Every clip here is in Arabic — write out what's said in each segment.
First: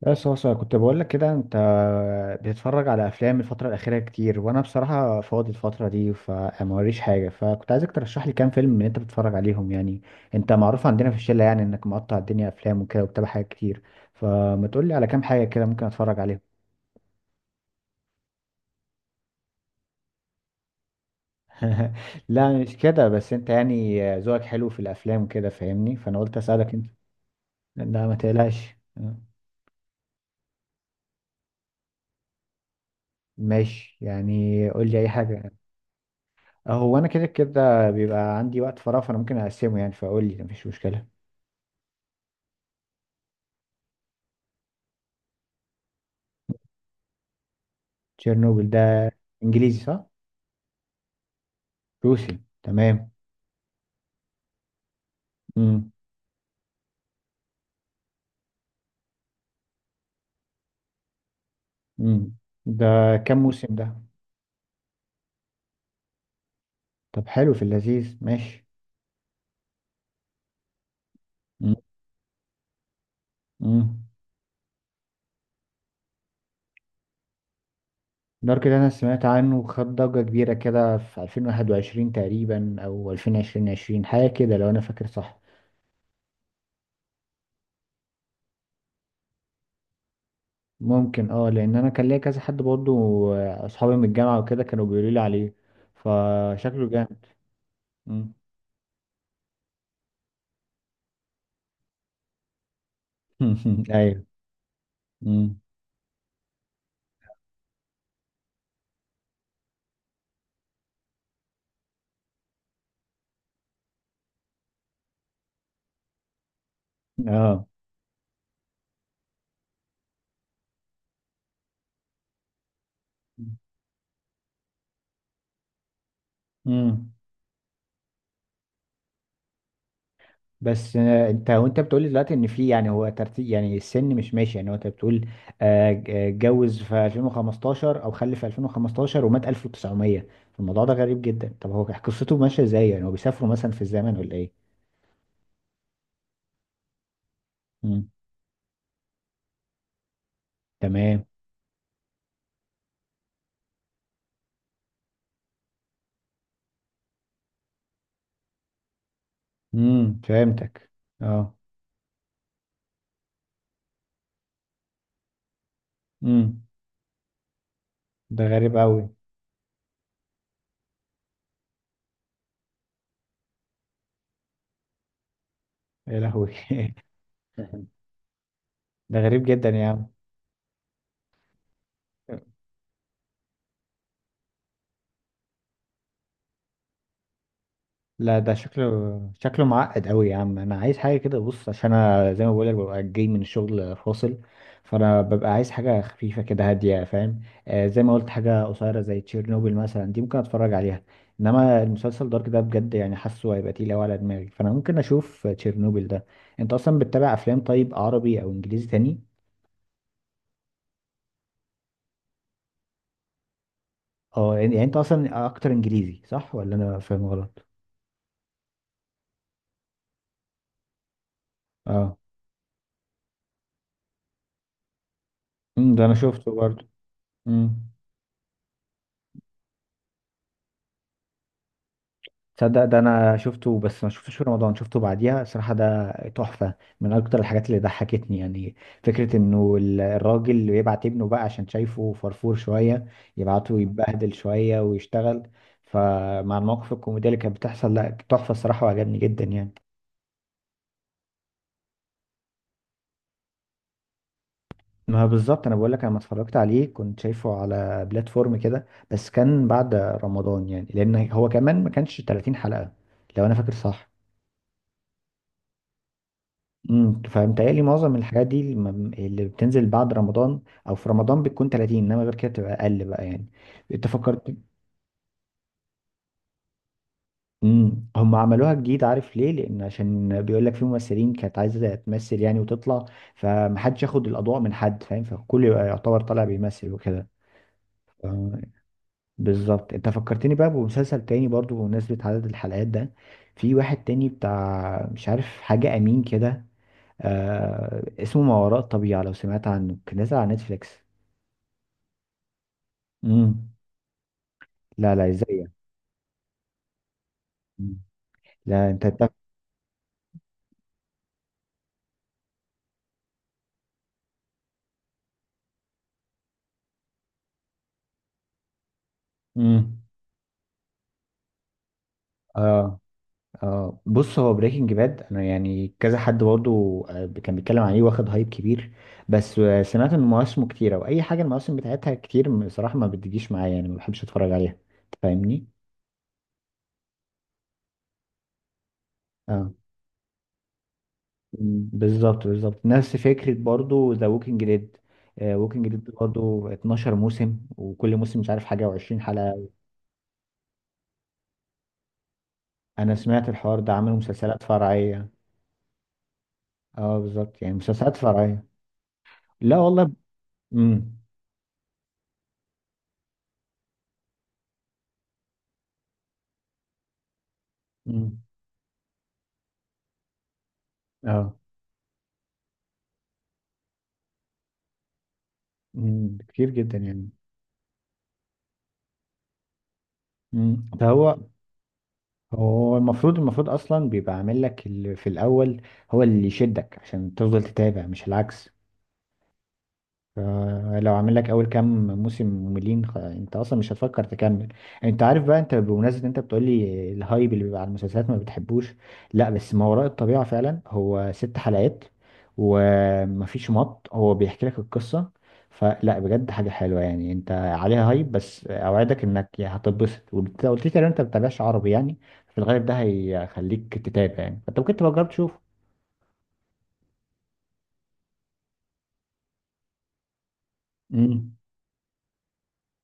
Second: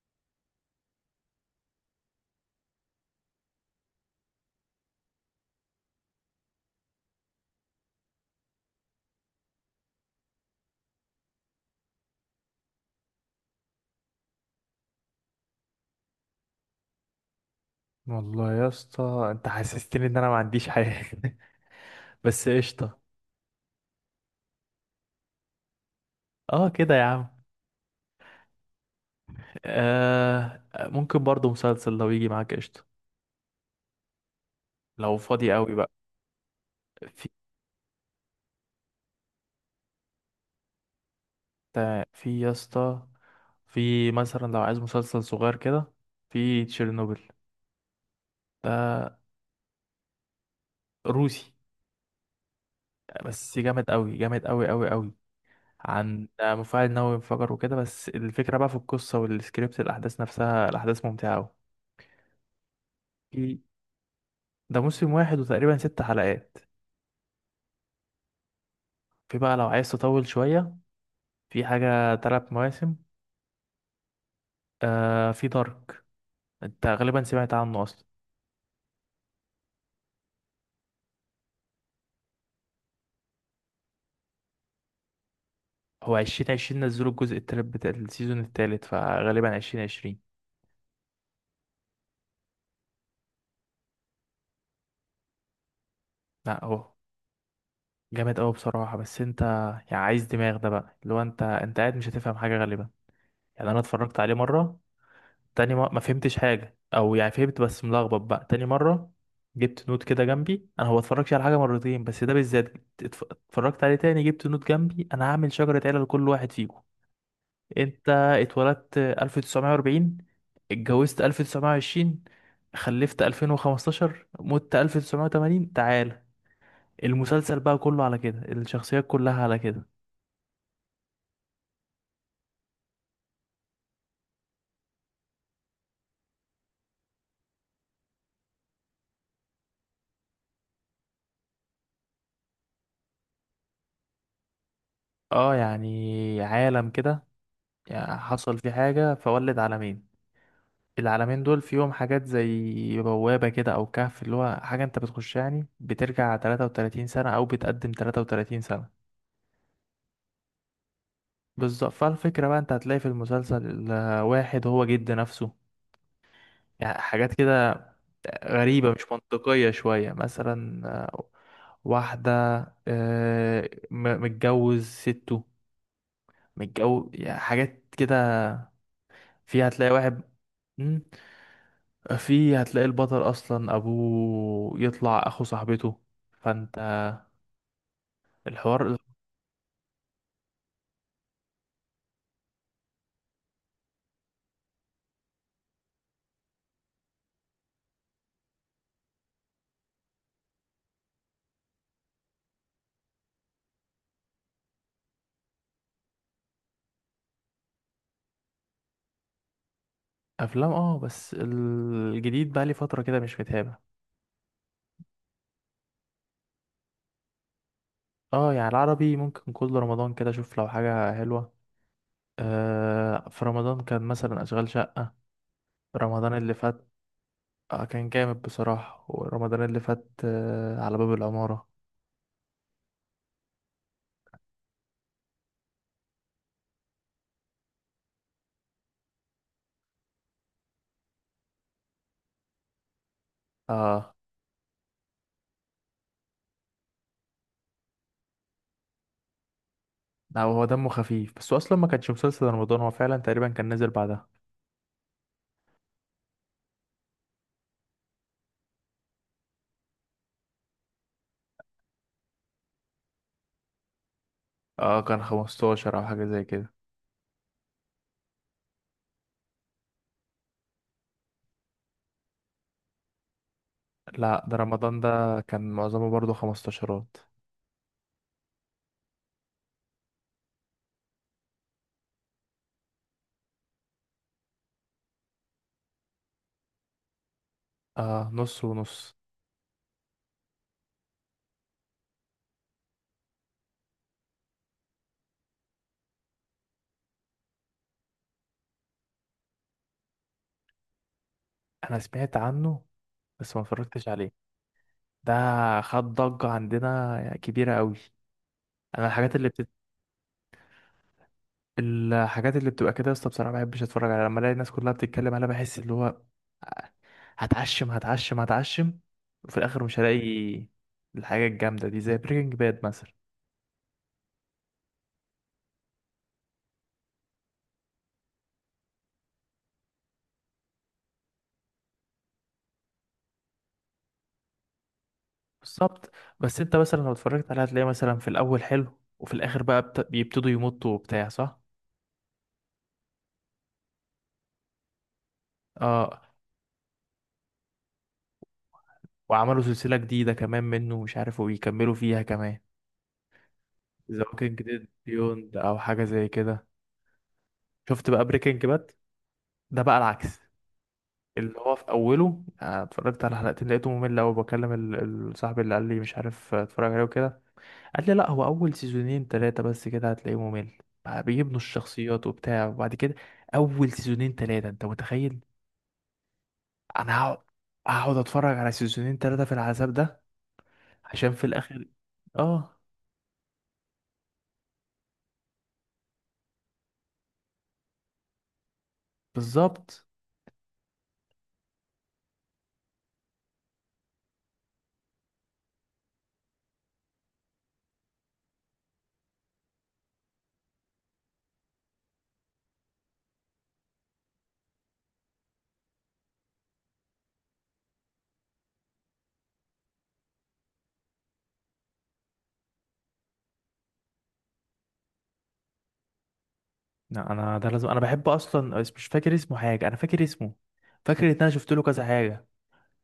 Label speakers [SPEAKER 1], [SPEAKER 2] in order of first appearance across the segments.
[SPEAKER 1] بس هو سؤال كنت بقول لك كده. انت بتتفرج على افلام الفتره الاخيره كتير، وانا بصراحه فاضي الفتره دي فموريش حاجه، فكنت عايزك ترشح لي كام فيلم من اللي انت بتتفرج عليهم. يعني انت معروف عندنا في الشله، يعني انك مقطع الدنيا افلام وكده وبتابع حاجات كتير. فما تقول لي على كام حاجه كده ممكن اتفرج عليهم؟
[SPEAKER 2] والله يا اسطى، انت حسستني ان انا ما عنديش حاجه. بس
[SPEAKER 1] لا مش
[SPEAKER 2] قشطه.
[SPEAKER 1] كده، بس انت يعني ذوقك حلو في الافلام كده فاهمني، فانا قلت
[SPEAKER 2] اه
[SPEAKER 1] اسالك انت.
[SPEAKER 2] كده يا عم.
[SPEAKER 1] لا ما تقلقش.
[SPEAKER 2] آه، ممكن برضو مسلسل لو يجي معاك. قشطه
[SPEAKER 1] ماشي يعني، قول لي اي
[SPEAKER 2] لو
[SPEAKER 1] حاجه.
[SPEAKER 2] فاضي قوي بقى.
[SPEAKER 1] هو انا كده
[SPEAKER 2] في
[SPEAKER 1] كده بيبقى عندي وقت فراغ، فانا ممكن اقسمه يعني، فاقول لي مفيش مشكله.
[SPEAKER 2] في يا اسطى. في مثلا لو عايز مسلسل صغير كده، في تشيرنوبل.
[SPEAKER 1] تشيرنوبل ده
[SPEAKER 2] ده
[SPEAKER 1] انجليزي صح؟
[SPEAKER 2] روسي،
[SPEAKER 1] روسي، تمام.
[SPEAKER 2] بس جامد قوي، جامد قوي قوي قوي.
[SPEAKER 1] امم
[SPEAKER 2] عن مفاعل نووي انفجر وكده، بس الفكره بقى في القصه والسكريبت، الاحداث نفسها، الاحداث ممتعه قوي.
[SPEAKER 1] امم ده كام
[SPEAKER 2] في
[SPEAKER 1] موسم ده؟
[SPEAKER 2] ده موسم واحد وتقريبا 6 حلقات.
[SPEAKER 1] طب حلو، في اللذيذ ماشي.
[SPEAKER 2] في بقى لو عايز تطول شوية، في
[SPEAKER 1] امم
[SPEAKER 2] حاجة 3 مواسم.
[SPEAKER 1] امم
[SPEAKER 2] آه، في دارك، انت غالبا سمعت عنه اصلا.
[SPEAKER 1] دارك ده انا سمعت عنه وخد ضجه كبيره كده في 2021 تقريبا او 2020 حاجه كده، لو انا فاكر صح.
[SPEAKER 2] هو 2020 نزلوا الجزء التالت بتاع السيزون التالت، فغالبا 2020.
[SPEAKER 1] ممكن، اه، لان انا كان ليا كذا حد برضه. اصحابي من الجامعه وكده كانوا بيقولوا لي عليه،
[SPEAKER 2] لا،
[SPEAKER 1] فشكله
[SPEAKER 2] هو
[SPEAKER 1] جامد. مم.
[SPEAKER 2] جامد اوي بصراحة، بس انت يعني عايز دماغ ده بقى، اللي هو انت قاعد مش هتفهم حاجة غالبا. يعني انا اتفرجت
[SPEAKER 1] ايوه.
[SPEAKER 2] عليه مرة،
[SPEAKER 1] مم.
[SPEAKER 2] تاني ما فهمتش حاجة، او يعني فهمت بس ملخبط، بقى تاني مرة جبت نوت كده جنبي. انا هو اتفرجش على حاجة مرتين بس ده بالذات. اتفرجت عليه تاني، جبت نوت جنبي، انا هعمل شجرة عيلة لكل واحد فيكم.
[SPEAKER 1] اه.
[SPEAKER 2] انت اتولدت 1940، اتجوزت 1920، خلفت 2015، مت 1980، تعال.
[SPEAKER 1] امم
[SPEAKER 2] المسلسل بقى كله على كده، الشخصيات كلها على كده.
[SPEAKER 1] بس انت وانت بتقولي دلوقتي ان في يعني، هو ترتيب يعني السن مش ماشي يعني، هو انت بتقول اتجوز في 2015 او خلف في 2015 ومات 1900. الموضوع ده غريب جدا، طب هو قصته ماشيه ازاي؟ يعني هو بيسافروا مثلا في الزمن ولا ايه؟
[SPEAKER 2] اه، يعني عالم كده،
[SPEAKER 1] امم
[SPEAKER 2] يعني حصل فيه حاجة فولد عالمين.
[SPEAKER 1] تمام.
[SPEAKER 2] العالمين دول فيهم حاجات زي بوابة كده أو كهف، اللي هو حاجة أنت بتخش يعني بترجع 33 سنة أو بتقدم 33 سنة.
[SPEAKER 1] فهمتك. اه.
[SPEAKER 2] بالظبط، فالفكرة بقى أنت هتلاقي في المسلسل واحد هو جد نفسه،
[SPEAKER 1] امم
[SPEAKER 2] يعني حاجات كده
[SPEAKER 1] ده غريب
[SPEAKER 2] غريبة،
[SPEAKER 1] قوي.
[SPEAKER 2] مش منطقية شوية. مثلا واحدة متجوز سته،
[SPEAKER 1] يا لهوي.
[SPEAKER 2] متجوز، يعني حاجات كده.
[SPEAKER 1] ده غريب
[SPEAKER 2] في
[SPEAKER 1] جدا يا
[SPEAKER 2] هتلاقي
[SPEAKER 1] عم.
[SPEAKER 2] واحد مم، في هتلاقي البطل أصلا أبوه يطلع أخو صاحبته، فأنت.
[SPEAKER 1] لا ده
[SPEAKER 2] الحوار.
[SPEAKER 1] شكله معقد قوي يا عم، انا عايز حاجه كده، بص، عشان انا زي ما بقولك ببقى جاي من الشغل فاصل، فانا ببقى عايز حاجه خفيفه كده هاديه، فاهم؟ آه، زي ما قلت، حاجه قصيره زي تشيرنوبل مثلا دي ممكن اتفرج عليها. انما المسلسل دارك ده بجد يعني حاسه هيبقى تقيل قوي على دماغي، فانا ممكن اشوف تشيرنوبل ده. انت اصلا بتتابع افلام طيب، عربي او انجليزي تاني؟
[SPEAKER 2] أفلام، اه، بس الجديد بقى لي فترة كده مش متابع.
[SPEAKER 1] اه، يعني انت اصلا اكتر انجليزي صح ولا انا فاهم غلط؟
[SPEAKER 2] اه، يعني العربي ممكن كل رمضان كده أشوف لو حاجة حلوة.
[SPEAKER 1] اه.
[SPEAKER 2] آه، في رمضان كان مثلا أشغال شقة،
[SPEAKER 1] ده انا
[SPEAKER 2] رمضان اللي
[SPEAKER 1] شفته
[SPEAKER 2] فات.
[SPEAKER 1] برضه.
[SPEAKER 2] اه،
[SPEAKER 1] أمم.
[SPEAKER 2] كان جامد بصراحة. ورمضان اللي فات، على باب العمارة.
[SPEAKER 1] تصدق ده انا شفته، بس ما شفتوش في رمضان، شفته بعديها. صراحة ده تحفة. من اكتر الحاجات اللي ضحكتني يعني. فكرة انه الراجل اللي يبعت ابنه بقى عشان شايفه فرفور شوية، يبعته
[SPEAKER 2] اه،
[SPEAKER 1] يتبهدل شوية ويشتغل. فمع المواقف الكوميدية اللي كانت بتحصل، لا تحفة الصراحة وعجبني جدا يعني.
[SPEAKER 2] لا، هو دمه خفيف بس هو اصلا ما كانش مسلسل رمضان، هو فعلا تقريبا كان نزل بعدها.
[SPEAKER 1] ما هو بالظبط، انا بقول لك، انا لما اتفرجت عليه كنت شايفه على بلاتفورم كده، بس كان بعد رمضان يعني، لان هو كمان ما كانش 30 حلقة، لو انا فاكر صح.
[SPEAKER 2] اه، كان 15 او حاجة زي كده.
[SPEAKER 1] فمتهيألي معظم الحاجات دي اللي بتنزل بعد رمضان، او في رمضان بتكون 30، انما غير كده بتبقى اقل بقى يعني. انت
[SPEAKER 2] لا،
[SPEAKER 1] فكرت.
[SPEAKER 2] ده رمضان ده كان معظمه برضه 15ات.
[SPEAKER 1] هم عملوها جديد، عارف ليه؟ لان عشان بيقول لك في ممثلين كانت عايزه تمثل يعني وتطلع، فمحدش ياخد الاضواء من حد، فاهم؟ فالكل يبقى يعتبر طالع بيمثل وكده. ف-
[SPEAKER 2] اه، نص ونص.
[SPEAKER 1] بالظبط، انت فكرتني بقى بمسلسل تاني برضو بمناسبة عدد الحلقات ده. في واحد تاني بتاع مش عارف حاجة امين كده. آه اسمه ما وراء الطبيعة، لو سمعت عنه، كان نازل على نتفليكس.
[SPEAKER 2] انا سمعت عنه بس ما
[SPEAKER 1] امم
[SPEAKER 2] اتفرجتش عليه.
[SPEAKER 1] لا، لا،
[SPEAKER 2] ده
[SPEAKER 1] ازاي؟
[SPEAKER 2] خد ضجة عندنا كبيرة قوي.
[SPEAKER 1] مم. لا انت
[SPEAKER 2] انا الحاجات اللي بتت... الحاجات اللي بتبقى كده يا اسطى، بصراحة ما بحبش اتفرج عليها. لما الاقي الناس كلها بتتكلم عليها، بحس اللي هو هتعشم هتعشم هتعشم، وفي الاخر مش
[SPEAKER 1] امم
[SPEAKER 2] هلاقي الحاجه الجامده دي، زي بريكنج باد
[SPEAKER 1] اه.
[SPEAKER 2] مثلا.
[SPEAKER 1] اه، بص، هو بريكنج باد انا يعني كذا حد برضه. كان بيتكلم عليه واخد هايب كبير. بس سمعت ان مواسمه كتيره، واي حاجه المواسم بتاعتها كتير بصراحه ما بتجيش معايا يعني، ما بحبش اتفرج عليها. انت فاهمني؟
[SPEAKER 2] بالظبط. بس انت مثلا لو اتفرجت عليها هتلاقي مثلا في الاول حلو، وفي الاخر
[SPEAKER 1] اه.
[SPEAKER 2] بقى بيبتدوا يمطوا وبتاع، صح.
[SPEAKER 1] مم، بالظبط بالظبط نفس فكره برضه ذا ووكينج ديد. ووكينج ديد
[SPEAKER 2] اه،
[SPEAKER 1] برضه 12 موسم، وكل موسم مش عارف حاجه و20
[SPEAKER 2] وعملوا
[SPEAKER 1] حلقه.
[SPEAKER 2] سلسله جديده كمان منه مش عارف، وبيكملوا فيها كمان.
[SPEAKER 1] انا سمعت الحوار ده، عملوا
[SPEAKER 2] ذا
[SPEAKER 1] مسلسلات
[SPEAKER 2] ووكينج ديد
[SPEAKER 1] فرعيه.
[SPEAKER 2] بيوند او حاجه زي كده.
[SPEAKER 1] اه بالظبط، يعني
[SPEAKER 2] شفت
[SPEAKER 1] مسلسلات
[SPEAKER 2] بقى
[SPEAKER 1] فرعيه.
[SPEAKER 2] بريكنج باد؟
[SPEAKER 1] لا
[SPEAKER 2] ده بقى
[SPEAKER 1] والله.
[SPEAKER 2] العكس،
[SPEAKER 1] امم
[SPEAKER 2] اللي هو في اوله اتفرجت على حلقتين لقيته ممل قوي. بكلم صاحبي اللي قال لي مش عارف، اتفرج عليه وكده. قال لي لا،
[SPEAKER 1] امم
[SPEAKER 2] هو اول سيزونين ثلاثه بس كده هتلاقيه ممل، بقى
[SPEAKER 1] اه.
[SPEAKER 2] بيبنوا الشخصيات وبتاع، وبعد كده. اول سيزونين ثلاثه، انت متخيل؟
[SPEAKER 1] كتير جدا
[SPEAKER 2] انا
[SPEAKER 1] يعني.
[SPEAKER 2] هقعد اتفرج على سيزونين ثلاثه في العذاب ده
[SPEAKER 1] ده
[SPEAKER 2] عشان
[SPEAKER 1] هو.
[SPEAKER 2] في الاخر. اه،
[SPEAKER 1] هو المفروض، اصلا بيبقى عامل لك اللي في الاول، هو اللي يشدك عشان تفضل تتابع مش العكس.
[SPEAKER 2] بالظبط.
[SPEAKER 1] لو عامل لك اول كام موسم مملين انت اصلا مش هتفكر تكمل. انت عارف بقى، انت بمناسبه انت بتقول لي الهايب اللي بيبقى على المسلسلات ما بتحبوش، لا بس ما وراء الطبيعه فعلا هو 6 حلقات، ومفيش مط، هو بيحكي لك القصه. فلا، بجد حاجه حلوه يعني، انت عليها هايب بس اوعدك انك يا هتتبسط، وانت قلت لي تقريبا انت ما بتتابعش عربي يعني، في الغالب ده هيخليك تتابع يعني. فانت ممكن تبقى تجرب تشوف.
[SPEAKER 2] لا، انا ده لازم، انا بحب اصلا بس مش فاكر اسمه حاجه، انا فاكر اسمه، فاكر ان انا
[SPEAKER 1] امم
[SPEAKER 2] شفت له كذا حاجه،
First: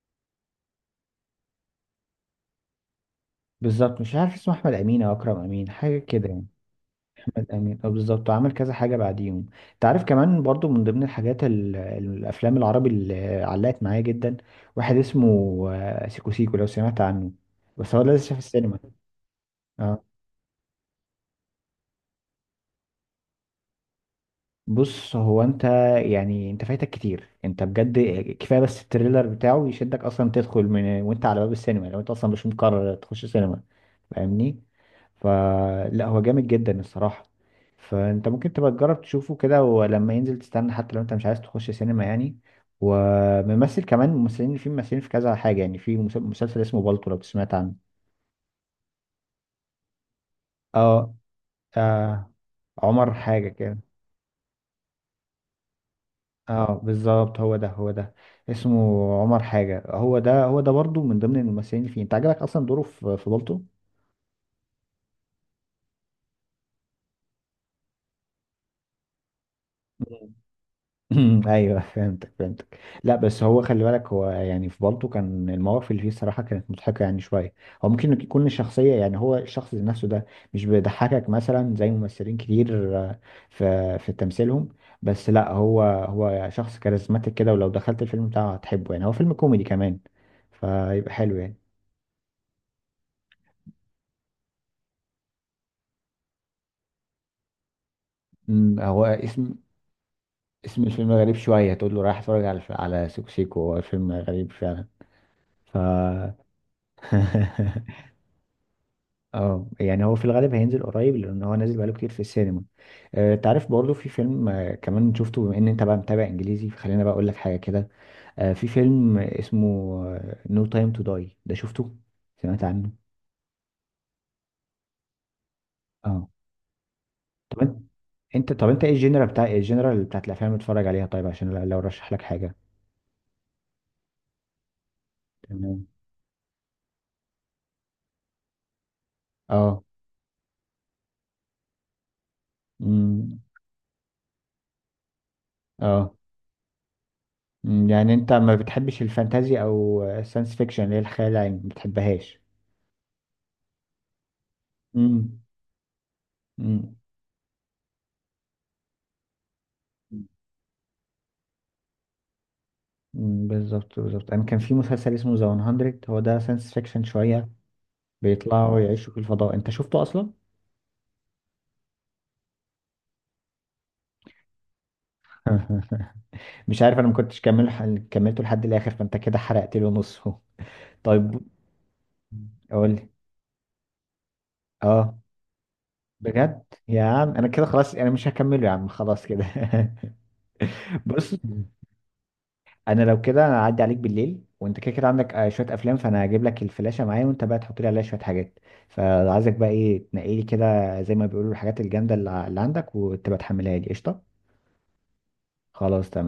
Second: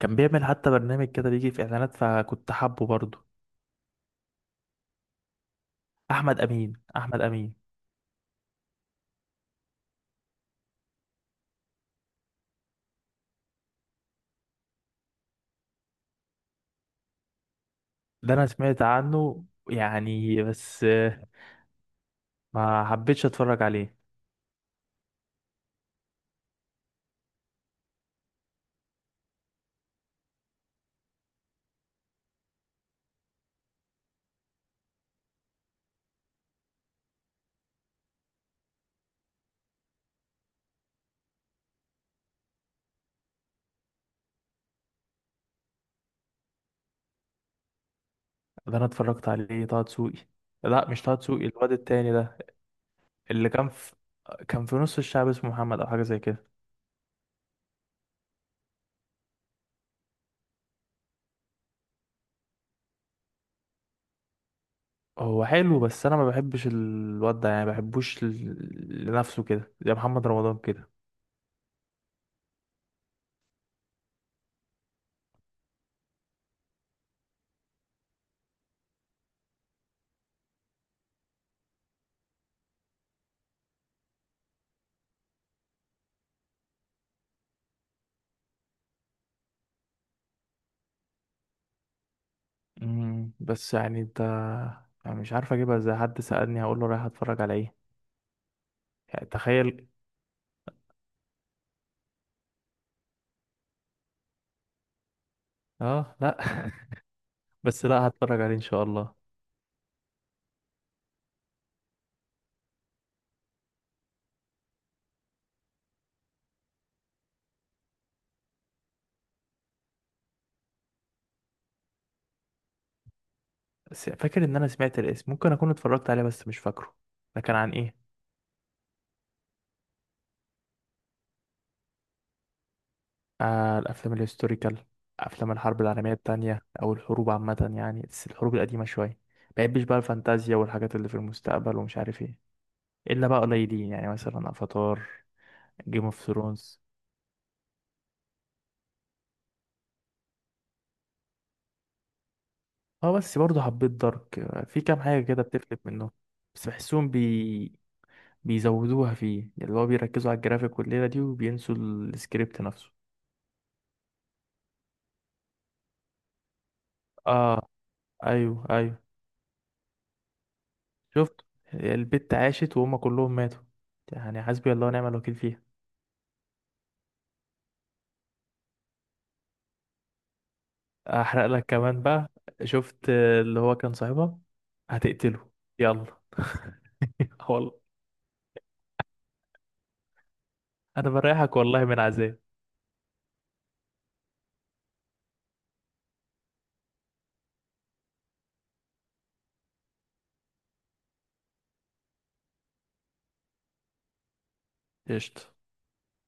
[SPEAKER 2] كان بيعمل حتى برنامج كده بيجي في اعلانات، فكنت حابه برضه.
[SPEAKER 1] بالظبط. مش عارف اسمه احمد امين او اكرم امين حاجه كده
[SPEAKER 2] احمد
[SPEAKER 1] يعني.
[SPEAKER 2] امين، احمد امين.
[SPEAKER 1] الأمين، أه بالظبط، وعمل كذا حاجة بعديهم. أنت عارف كمان برضو من ضمن الحاجات الأفلام العربي اللي علقت معايا جدا، واحد اسمه سيكو سيكو، لو سمعت عنه، بس هو لسه
[SPEAKER 2] ده
[SPEAKER 1] في
[SPEAKER 2] انا
[SPEAKER 1] السينما.
[SPEAKER 2] سمعت عنه،
[SPEAKER 1] اه
[SPEAKER 2] يعني بس ما حبيتش اتفرج عليه.
[SPEAKER 1] بص، هو انت يعني، انت فايتك كتير انت بجد. كفايه بس التريلر بتاعه يشدك اصلا تدخل من وانت على باب السينما لو انت اصلا مش مقرر تخش سينما، فاهمني؟ فلا، هو جامد جدا الصراحه. فانت ممكن تبقى تجرب تشوفه كده، ولما ينزل تستنى، حتى لو انت مش عايز تخش سينما يعني. وممثل كمان، ممثلين في كذا حاجه يعني، في مسلسل اسمه بالطو، لو سمعت عنه.
[SPEAKER 2] ده انا اتفرجت عليه، طه دسوقي. لا، مش
[SPEAKER 1] اه.
[SPEAKER 2] طه دسوقي، الواد التاني
[SPEAKER 1] آه،
[SPEAKER 2] ده
[SPEAKER 1] عمر حاجه
[SPEAKER 2] اللي كان
[SPEAKER 1] كده.
[SPEAKER 2] في، كان في نص الشعب، اسمه محمد او حاجه زي كده.
[SPEAKER 1] اه بالظبط، هو ده هو ده. اسمه عمر حاجة. هو ده هو ده برضو من ضمن الممثلين اللي فيه انت عجبك اصلا دوره في بالطو.
[SPEAKER 2] هو حلو بس انا ما بحبش الواد ده، يعني ما بحبوش لنفسه كده، زي محمد رمضان كده.
[SPEAKER 1] مم. ايوه فهمتك فهمتك. لا بس هو خلي بالك، هو يعني في بالطو كان المواقف اللي فيه الصراحة كانت مضحكة يعني شوية. هو ممكن يكون الشخصية يعني، هو الشخص ذات نفسه ده مش بيضحكك مثلا زي ممثلين كتير في تمثيلهم. بس لا، هو شخص كاريزماتيك كده، ولو دخلت الفيلم بتاعه هتحبه يعني، هو فيلم كوميدي كمان فيبقى حلو يعني.
[SPEAKER 2] بس يعني انت، يعني مش عارف اجيبها ازاي، حد سألني هقول له رايح اتفرج على ايه؟
[SPEAKER 1] هو
[SPEAKER 2] يعني
[SPEAKER 1] اسم
[SPEAKER 2] تخيل.
[SPEAKER 1] اسم الفيلم غريب شوية، تقول له رايح اتفرج على سيكو سيكو، هو فيلم غريب فعلا. ف
[SPEAKER 2] اه، لا. بس لا، هتفرج عليه ان شاء الله.
[SPEAKER 1] اه يعني هو في الغالب هينزل قريب، لان هو نازل بقاله كتير في السينما. انت عارف برضه في فيلم، كمان شفته، بما ان انت بقى متابع انجليزي فخلينا بقى اقول لك حاجة كده. في فيلم اسمه نو تايم تو داي، ده شفته؟ سمعت عنه؟
[SPEAKER 2] بس فاكر ان انا سمعت الاسم، ممكن اكون اتفرجت عليه
[SPEAKER 1] اه.
[SPEAKER 2] بس مش فاكره. ده كان
[SPEAKER 1] طب
[SPEAKER 2] عن
[SPEAKER 1] انت،
[SPEAKER 2] ايه؟
[SPEAKER 1] انت طب انت ايه الجنرال بتاع، بتاعت الافلام اللي بتتفرج عليها طيب؟ عشان لو رشح لك حاجة.
[SPEAKER 2] آه، الأفلام الهيستوريكال، أفلام الحرب
[SPEAKER 1] تمام.
[SPEAKER 2] العالمية التانية أو الحروب عامة، يعني بس الحروب القديمة شوية.
[SPEAKER 1] اه.
[SPEAKER 2] مبحبش بقى الفانتازيا والحاجات اللي في المستقبل ومش عارف ايه، إلا
[SPEAKER 1] امم
[SPEAKER 2] بقى قليلين يعني مثلا أفاتار، جيم
[SPEAKER 1] اه.
[SPEAKER 2] اوف ثرونز.
[SPEAKER 1] مم، يعني انت ما بتحبش الفانتازي او الساينس فيكشن اللي هي الخيال العلمي ما بتحبهاش؟
[SPEAKER 2] اه، بس برضه حبيت دارك. في كام حاجة
[SPEAKER 1] مم،
[SPEAKER 2] كده بتفلت منهم، بس
[SPEAKER 1] مم،
[SPEAKER 2] بحسهم بيزودوها فيه، يعني اللي هو بيركزوا على الجرافيك والليلة دي وبينسوا السكريبت نفسه.
[SPEAKER 1] مم، بالظبط بالظبط. انا كان في مسلسل اسمه ذا 100، هو ده ساينس فيكشن شويه،
[SPEAKER 2] اه، ايوه
[SPEAKER 1] بيطلعوا
[SPEAKER 2] ايوه.
[SPEAKER 1] يعيشوا في الفضاء، انت شفته اصلا؟
[SPEAKER 2] شفت البت عاشت وهم كلهم ماتوا؟ يعني حسبي الله ونعم الوكيل فيها.
[SPEAKER 1] مش عارف، انا ما كنتش كملته لحد الاخر، فانت كده حرقت له نصه. طيب
[SPEAKER 2] احرق لك كمان بقى.
[SPEAKER 1] قول لي.
[SPEAKER 2] شفت اللي هو كان صاحبها؟
[SPEAKER 1] اه
[SPEAKER 2] هتقتله. يلا.
[SPEAKER 1] بجد يا عم، انا كده
[SPEAKER 2] والله.
[SPEAKER 1] خلاص، انا مش هكمله يا عم، خلاص كده.
[SPEAKER 2] انا
[SPEAKER 1] بص،
[SPEAKER 2] بريحك والله من عذاب.
[SPEAKER 1] انا لو كده انا هعدي عليك بالليل وانت كده كده عندك شويه افلام، فانا هجيب لك الفلاشه معايا وانت بقى تحط لي عليها شويه حاجات. فعايزك بقى ايه، تنقي لي كده زي ما بيقولوا الحاجات الجامده اللي عندك، وتبقى تحملها لي قشطه.
[SPEAKER 2] قشطة.
[SPEAKER 1] خلاص تمام.